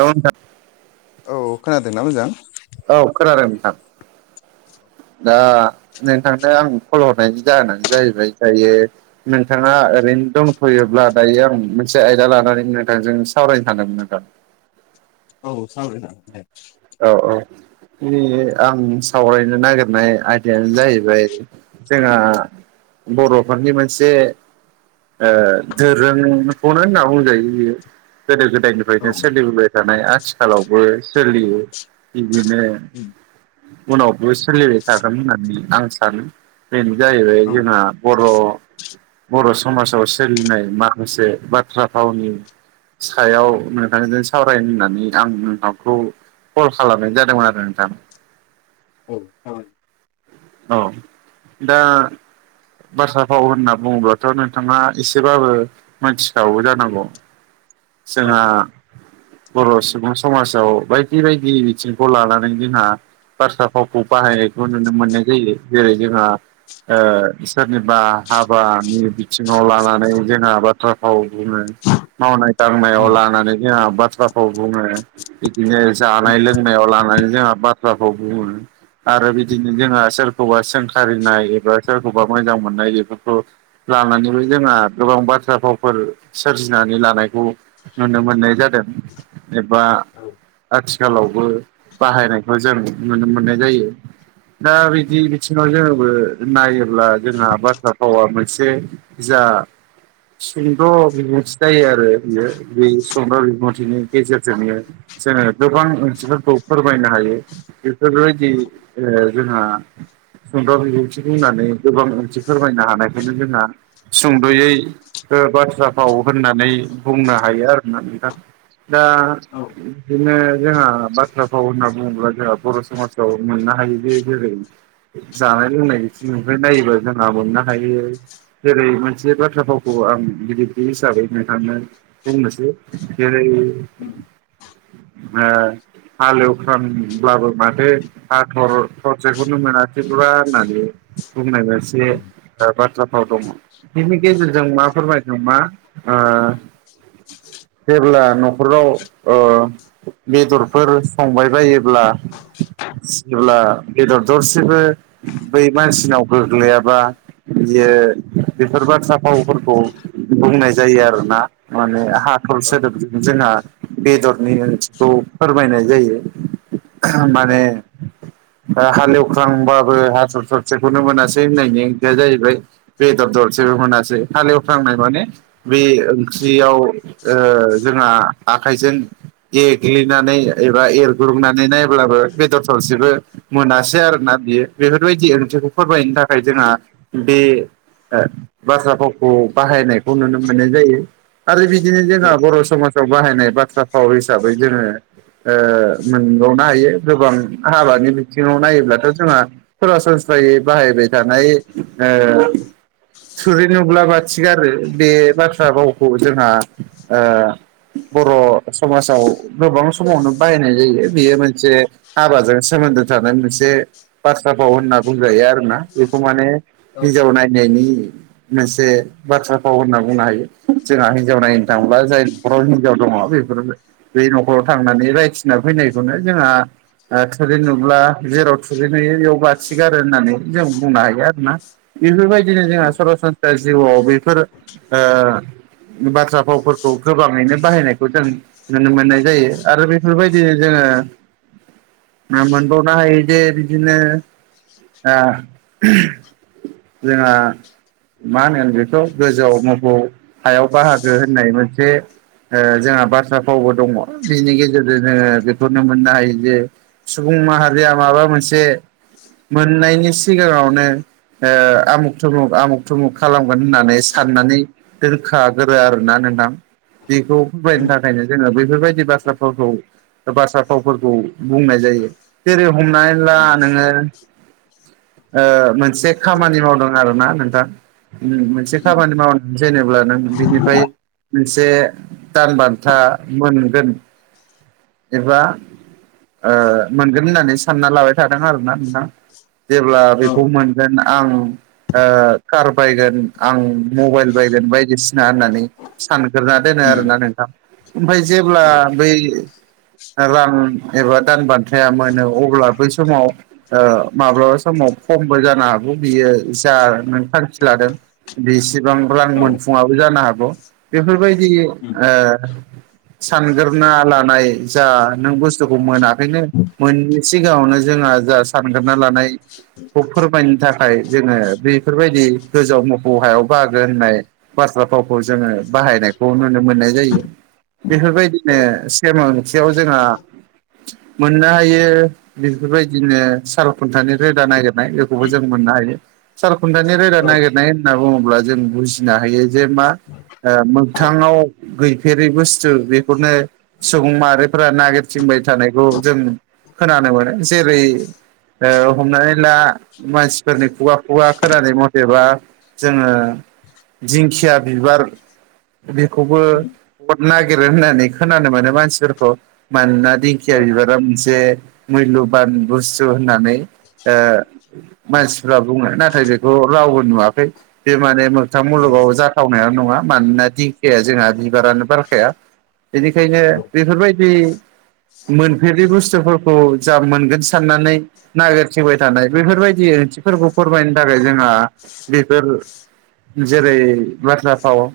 औ नोंथां औ खोनादोंना मोजां औ खोनादों नोंथां दा नोंथांनो आं खल हरनायनि जाहोनानो जाहैबाय दायो नोंथाङा ओरैनो दंथ'योब्ला दायो आं मोनसे आयदा लानानै नोंथांजों सावरायनो सानदोंमोन नोंथां औ सावरायनाय जागोन दे औ औ दिनै आं सावरायनो नागिरनाय आयदायानो जाहैबाय जोंहा बर'फोरनि मोनसे ओ दोरोंखौनो होनना बुंजायो बियो गोदो गोदायनि औ फ्रायनो सोलिबोबाय थानाय आथिखालावबो सोलियो बिदिनो उनावबो सोलिबाय थागोन होननानै आं सानो बेनो जाहैबाय जोंहा औ बर' बर' समाजाव सोलिनाय माखासे बाथ्रा फावनि सायाव नोंथांजों सावरायनो होननानै आं नोंथांखौ कल खालामनाय जादोंमोन आरो नोंथां औ औ औ दा बाथ्रा फाव होनना बुङोबाथ' नोंथाङा एसेबाबो मोनथिखागौ जानांगौ औ जोंहा बर' सुबुं समाजाव बायदि बायदि बिथिंखौ लानानै जोंहा बाथ्रा फावखौ बाहायनायखौ नुनो मोननाय जायो जेरै जोंहा ओ सोरनिबा हाबानि बिथिङाव लानानै जोंहा बाथ्राभाव बुङो। मावनाय दांनायाव उम लानानै जोंहा बाथ्रा भाव बुङो। बिदिनो उम जानाय लोंनायाव लानानै जोंहा बाथ्राखौ बुङो आरो बिदिनो जोंहा सोरखौबा सोंखारिनाय एबा सोरखौबा मोजां मोननाय बेफोरखौ लानानैबो जोंहा गोबां बाथ्रा फावफोर सोरजिनानै लानायखौ नुनो मोननाय जादों एबा औ आथिखालावबो बाहायनायखौ जों नुनो मोननाय जायो दा बि बिदि बिथिङाव जोङोबो नायोब्ला जोंहा बाथ्रा भावा मोनसे जा सुंद' बिबुंथि जायो आरो बियो बे सुंद' बिबुंथिनि गेजेरजोंनो जोङो गोबां ओनसोलफोरखौ फोरमायनो हायो बेफोरबायदि जोंहा सुंद' बिबुंथिखौ होननानै गोबां ओंथि फोरमायनो हानायखायनो जोंहा सुंद'यै बाथ्रा फाव होननानै बुंनो हायो आरोना नोंथां दा औ बिदिनो जोंहा बाथ्रा फाव होनना बुङोब्ला जोंहा बर' समाजाव मोननो हायो जे जेरै जानाय लोंनाय बिथिंनिफ्राय नायोबा जोंहा मोननो हायो जेरै मोनसे बाथ्रा फावखौ आं बिजिरगिरि हिसाबै नोंथांनो बुंनोसै जेरै ओ उम हालेवखानब्लाबो माथो हाथर थरसेखौनो मोनाख थ्रिपुरा होननानै बुंनाय मोनसे उम बाथ्राफोराव दङ। बिनि गेजेरजों मा फोरमायदों मा ओ जेब्ला न'खराव ओ बेदरफोर संबाय बायोब्ला जेब्ला बेदर दर सेबो बै मानसिनाव गोग्लैयाबा बियो बेफोर बाथ्रा फावफोरखौ बुंनाय जायो आरोना। माने हाथल औ सोदोबजों जोंहा बेदरनि ओंथिखौ फोरमायनाय जायो। औ माने हालेव ख्रांबाबो हाथर थरसेखौनो मोनासै होननायनि ओंथिया जाहैबाय बेदर दरसेबो मोनासै हालेवख्रांनाय माने बे ओंख्रियाव ओ जोंहा आखाइजों एग्लिनानै एबा एरग्रुंनानै नायब्लाबो बेदरफ्रावसेबो मोनासै आरो ना बियो बेफोरबायदि ओंथिखौ फोरमायनो थाखाय जोंहा बे बाथ्रा फावखौ बाहायनायखौ नुनो मोननाय जायो। आरो बिदिनो जोंहा औ बर' समाजाव बाहायनाय बाथ्रा फाव हिसाबै जोङो ओ मोनबावनो हायो गोबां हाबानि बिथिङाव नायोब्लाथ' जोंहा सरासनस्रायै बाहायबाय थानाय ओ थुरि नुब्ला बाथि गारो बे बाथ्रा रावखौ जोंहा ओ बर' समाजाव गोबां समावनो बाहायनाय जायो बेयो मोनसे हाबाजों सोमोन्दो थानाय मोनसे बाथ्रा फाव होनना बुंजायो आरोना बेखौ माने औ हिनजाव नायनायनि मेसे बाथ्रा फाव होनना बुंनो हायो जोंहा हिनजाव नायनो थाङोब्ला जाय न'खराव हिनजाव दङ बेफोर बे न'खराव थांनानै रायथिना फैनायखौनो जोंहा थुरि नुब्ला जेराव थुरै नुयो बेयाव बाथि गारो होननानै जों बुंनो हायो आरोना बेफोरबायदिनो औ जोंहा सरासन दा जिउआव बेफोर ओ बाथ्रा फावफोरखौ गोबाङैनो बाहायनायखौ जों नुनो मोननाय जायो आरो बेफोरबायदि जोङो मा मोनबावनो हायोदे बिदिनो जोंहा मा होनो बेखौ गोजौआव मोफौ हायाव बाहागो होननाय मोनसे ओ जोंहा बाथ्रा फावबो दङ बिनि गेजेरजों जोङो बेखौनो मोननो हायो जे सुबुं माहारिया माबा मोनसे मोननायनि सिगाङावनो आमुख थुमुग आमुग दुथुमु खालामगोन होननानै साननानै दोनखागोरो आरोना नोंथां बेखौ [unintelligible] उम जोङो बैफोरबायदि बाथ्रा भावखौ बाथ्रा फावफोरखौ बुंनाय जायो जेरै हमनानै ब्ला उम नोङो ओ मोनसे खामानि मावदों आरोना नोंथां। मोनसे उम खामानि मावनानै जेनेब्ला नों बिनिफाय मोनसे दान बान्था मोनगोन। एबा ओ मोनगोन होननानै सानना लाबाय थादों आरोना नोंथां। जेब्ला औ बेखौ मोनगोन आं ओ कार बायगोन आं मबाइल बायगोन बायदिसिना होननानै सानग्रोना दोनो उम आरोना नोंथां ओमफाय जेब्ला बै रां एबा दान बान्थाया मोनो अब्ला बै समाव माब्लाबा समाव खमबो जानो हागौ बियो जा नों थांखि लादों बेसेबां आं औ मोनफुंआव जानो हागौ बेफोरबायदि उम सानग्रोना लानाय जा नों बुस्थुखौ मोनाखैनो मोनै सिगाङावनो जोंहा जा सानग्रोना लानाय खौ फोरमायनो थाखाय जोङो बेफोरबायदि गोजौ आव मोफौ हायाव बाहागो होननाय बाथ्रा फावखौ जोङो बाहायनायखौ नुनो मोननाय जायो बेफोरबायदिनो औ सेम ओंथियाव जोंहा मोननो हायो बेफोरबायदिनो साल खुन्थानि रोदा नागिरनाय बेखौबो जों मोननो हायो साल खुन्थानि रोदा औ उम औ उम नागिरनाय होनना बुङोब्ला जों बुजिनो हायो जे मा ओ मोगथाङाव गैफेरै बुस्थु बेखौनो सुबुं मा फोरा नागिरथिंबाय थानायखौ जों खोनानो मोनो जेरै हमनानै ला मानसिफोरनि खुगा खुगा खोनानाय मथेबा जोङो दिंखिया बिबार बेखौबो हरनो नागिरो होननानै खोनानो मोनो मानसिफोरखौ मानोना दिंखिया औ बिबारा मोनसे मुल्यबान बुस्थु होननानै उम मानसिफ्रा बुङो नाथाय बेखौ रावबो नुवाखै बे माने मोगथां मुलुगाव जाथावनाया नङा मानोना दिंखियाया जोंहा बिबारानो बारखाया बेनिखायनो बेफोरबायदि मोनफेरै बुस्थुफोरखौ जा मोनगोन साननानै नागिरथिंबाय थानाय बेफोरबायदि ओंथिफोरखौ फोरमायनो थाखाय जोंहा बेफोर जेरै बाथ्रा फाव ओ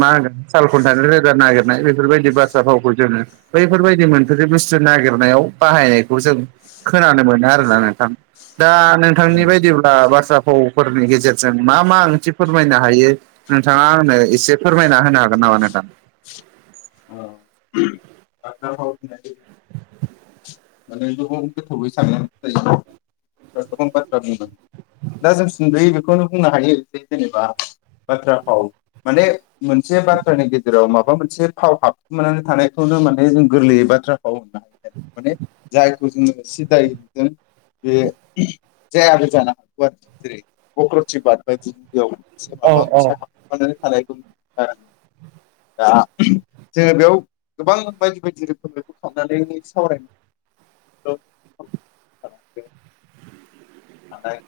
मा होनगोन साल खुन्थानि रोदा नागिरनाय बेफोरबायदि बा थ्रा फावखौ जोङो बैफोरबायदि मोनफोरै बुस्थु नागिरनायाव बाहायनायखौ जों खोनानो मोनो आरोना नोंथां दा नोंथांनि उम ओ बायदिब्ला बाथ्रा फावफोरनि गेजेरजों मा मा ओंथि फोरमायनो हायो नोंथाङा आंनो एसे फोरमायना होनो हागोन नामा नोंथां औ माने गोबां गोथावै सानानो गोबां बाथ्रा बुंदों दा जों सुद'यै बेखौनो बुंनो हायो जे जेनेबा बाथ्रा फाव माने मोनसे बाथ्रानि गेजेराव माबा मोनसे फाव हाबखुमनानै थानायखौनो माने जों गोरलैयै बाथ्रा फाव होननो हायो माने जायखौ जोङो सिदायै बे जायाबो जानो हागौ जेरै कक्रति बाद बायदि बेयाव एसे औ माबा औ मोनसे हाबखुमानानै थानायखौ दा जोङो बेयाव गोबां बायदि बायदि रोखोम बेखौ हाबनानै सावरायनो [inaudible] हानाय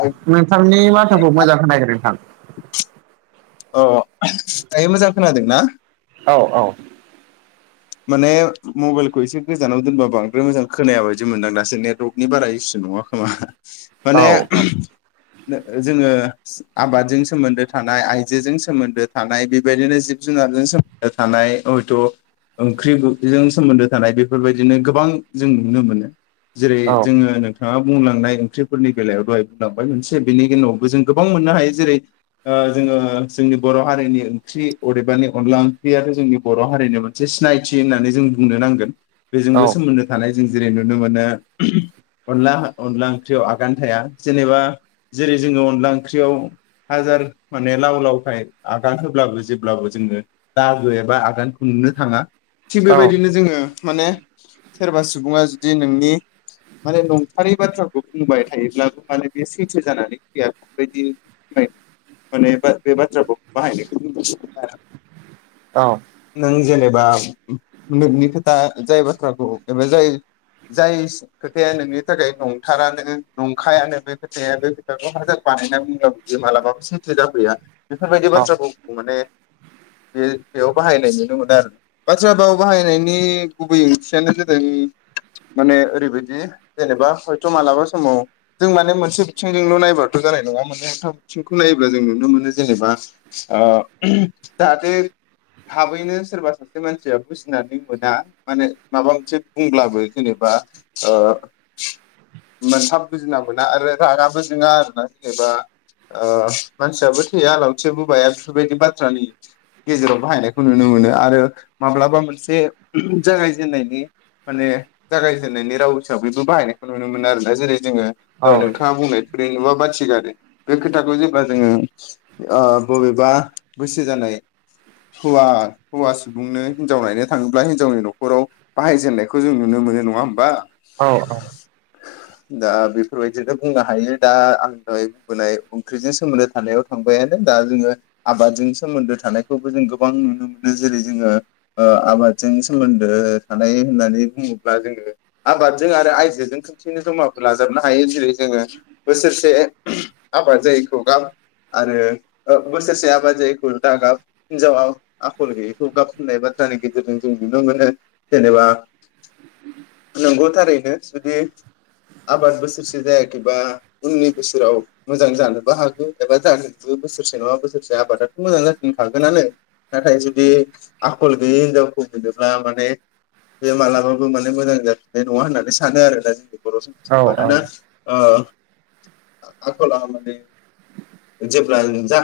आइ नोंथांनि बाथ्राखौ मोजां खोनायाखै नोंथां। अ दायो मोजां खोनादों ना? औ औ माने मबाइलखौ एसे गोजानाव दोनबा बांद्राय मोजां खोनाया बायदि मोनदां दासो नेटवर्क नि बारा इसु नङा खोमा औ माने जोङो आबादजों सोमोन्दो थानाय आइजोजों सोमोन्दो थानाय बेबायदिनो जिब जुनारजों सोमोनदो थानाय हयथ' ओंख्रिजों सोमोन्दो थानाय बेफोरबायदिनो गोबां जों नुनो मोनो जेरै औ जोङो नोंथां नोंथाङा बुंलांनाय ओंख्रिफोरनि बेलायाव दहाय बुंलांबाय मोनसे बेनि उनावबो जों गोबां मोननो हायो जेरै जोङो जोंनि बर' हारिनि ओंख्रि अदेबानि अनला ओंख्रियाथ' जोंनि बर' हारिनिमोन मोनसे सिनायथि होननानै जों बुंनो नांगोन औ बेजोंबो सोमोन्दो थानाय जों जेरै नुनो मोनो अनला अनला ओंख्रियाव आगान थाया जेनेबा जेरै जोङो अनला ओंख्रियाव हाजार माने लाव लावखाय आगान होब्लाबो जेब्लाबो जोङो दागो एबा आगानखौ नुनो थाङा थिग औ बेबायदिनो जोङो माने सोरबा सुबुङा जुदि नोंनि माने नंफारै बाथ्राखौ बुंबाय थायोब्लाबो माने बे सैथो जानानै फैया बेैबायदि माने बे बाथ्राखौ बाहायनो। औ नों जेनेबा नोंनि खोथा जाय बाथ्राखौ एबा जाय जायस खोथाया नोंनि थाखाय नंथारानो नंखायानो बे खोथाया बे खोथाखौ हाजार बानायना बुंब्लाबो बे मालाबाबो‌ सैथो जाफैया। बेफोरबायदि बाथ्राखौ माने बे बेयाव बाहायनाय नुनो मोनो आरो ना। बाथ्रा फाव बाहायनायनि गुबै ओंथियानो जादों। माने ओरैबायदि जेनेबा हयथ' मालाबा समाव जों माने मोनसे बिथिंजोंल' नायबाथ' जानाय नङा माननै मोनथाम बिथिंखौ नायोब्ला जों नुनो मोनो जेनेबा ओ जाहाथे थाबैनो सोरबा सासे मानसिया बुजिनानै मोना माने माबा मोनसे बुंब्लाबो जेनेबा ओ मोनथाम बुजिना मोना आरो रागाबो जोङा आरोना जेनेबा ओ मानसियाबो थैया लावथियाबो बाया बेफोरबायदि बाथ्रानि गेजेराव बाहायनायखौ नुनो मोनो आरो माब्लाबा मोनसे जागायजेननायनि माने जागायजेननायनि राव हिसाबैबो बाहायनायखौ नुनो मोनो आरोना जेरै जोङो नोंथाङा बुंनाय थुरि नुबा बाथि गारो बे खोथाखौ जेब्ला जोङो ओ बबेबा बैसो जानाय हौवा हौवा सुबुंनो हिनजाव नायनो थाङोब्ला हिनजावनि न'खराव बाहायजेननायखौ जों नुनो मोनो नङा होमबा। औ औ दा बेफोरबायदिनो बुंनो हायो दा आं दहाय बुंबोनाय ओंख्रिजों सोमोन्दो थानायाव थांबायानो दा जोङो आबादजों सोमोन्दो थानायखौबो जों गोबां नुनो मोनो जेरै जोङो ओ आबादजों सोमोन्दो थानाय होननानै बुङोब्ला जोङो आबादजों आरो आयजोजों खोनसेैनो जमाखौ लाजाबनो हायो जेरै जोङो बोसोरसे आबाद जायोैखौ गाब आरो बोसोरसे आबाद जायिखौ दागाब हिनजावा आखल गैयि खौ गाब होननाय बाथ्रानि गेजेरजों जों नुनो मोनो जेनेबा नंगौ थारैनो जुदि आबाद बोसोरसे जायाखैबा उननि बोसोराव मोजां जानोबो हागौ एबा जानोबो बोसोरसे नङा बोसोरसे आबादाथ' मोजां जाफिनखागोनानो नाथाय जुदि आखल गैयै हिनजावखौ मोनोब्ला माने बे मालाबाबो माने मोजां जाफिननाय नङा होननानै सानो आरोना जोंनि बर' समाजाव मानोना ओ आखला जेब्ला जा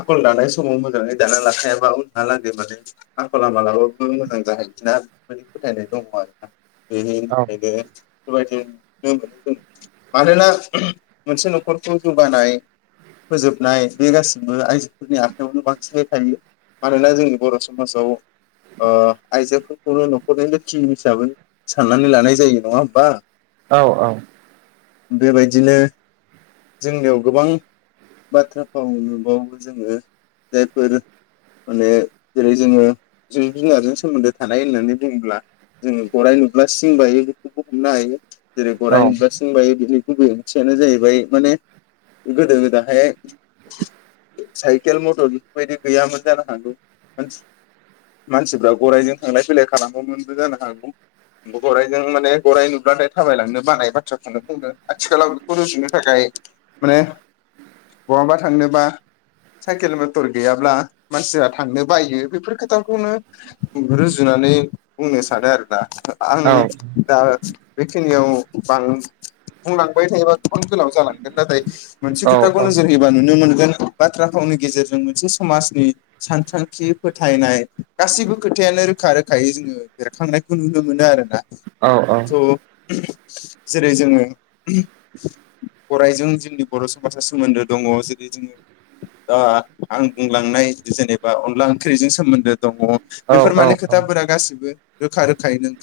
आखल दानाय समाव मोजाङै दाना लाखायाबा उनहालागै माने आखला मालाबाबो मोजां जाहैफिना माने फोथायनाय दङ' आरो। बे औ नैबे बेबायदि मोनो जों मानोना मोनसे न'खरखौ जौगानाय फोजोबनाय बे गासिबो आइजोफोरनि आखायावनो बांसिनै थायो मानोना जोंनि बर' समाजाव ओ आइजोफोरखौनो न'खरनि लोखि हिसाबै साननानै लानाय जायो नङा होमबा। औ औ बेबायदिनो जोंनियाव गोबां बाथ्रा फाव नुबावो जोङो जायफोर माने जेरै जोङो जिब जुनारजों सोमोन्दो थानाय होननानै बुङोब्ला जोङो गराइ नुब्ला सिं बायो बेखौबो हमनो हायो जेरै औ गराइ नुब्ला सिं बायो बिनि गुबै ओंथियानो जाहैबाय माने गोदो गोदाहाय साइकेल मटर बैफोरबायदि गैयामोन जानो हागौ। मानसिफ्रा गरायजों थांलाय फैलाय खालामोमोनबो जानो हागौ। गराइजों माने गराइ नुब्लाथाय थाबायलांनो बानाय बाथ्राखौनो बुंदों आथिखालाव बेखौ रुजुनो थाखाय माने बहाबा थांनोबा साइकेल मथर गैयाब्ला मानसिया थांनो बायो बेफोर खोथाखौनो रुजुनानै बुंनो सानो आरोना। आं औ दा बेखिनियाव बां बुंलांबाय थायोबाथ' गोलाव जालांगोन नाथाय मोनसे खोथाखौ नोजोर होयोबा नुनो मोनगोन बाथ्रा फावनि गेजेरजों मोनसे समाजनि सानथां खि फोथायनाय गासैबो खोथायानो रोखा रोखायै जोङो बेरखांनायखौ नुनो मोनो आरोना। औ थ' जेरै जोङो गरायजों जोंनि बर' समाजा सोमोन्दो दङ जेरै जोङो दा आं बुंलांनाय जेनेबा अन ला ओंख्रिजों सोमोन्दो दङ' औ बेफोर औ माने औ खोथाफोरा गासिबो रोखा रोखायैनो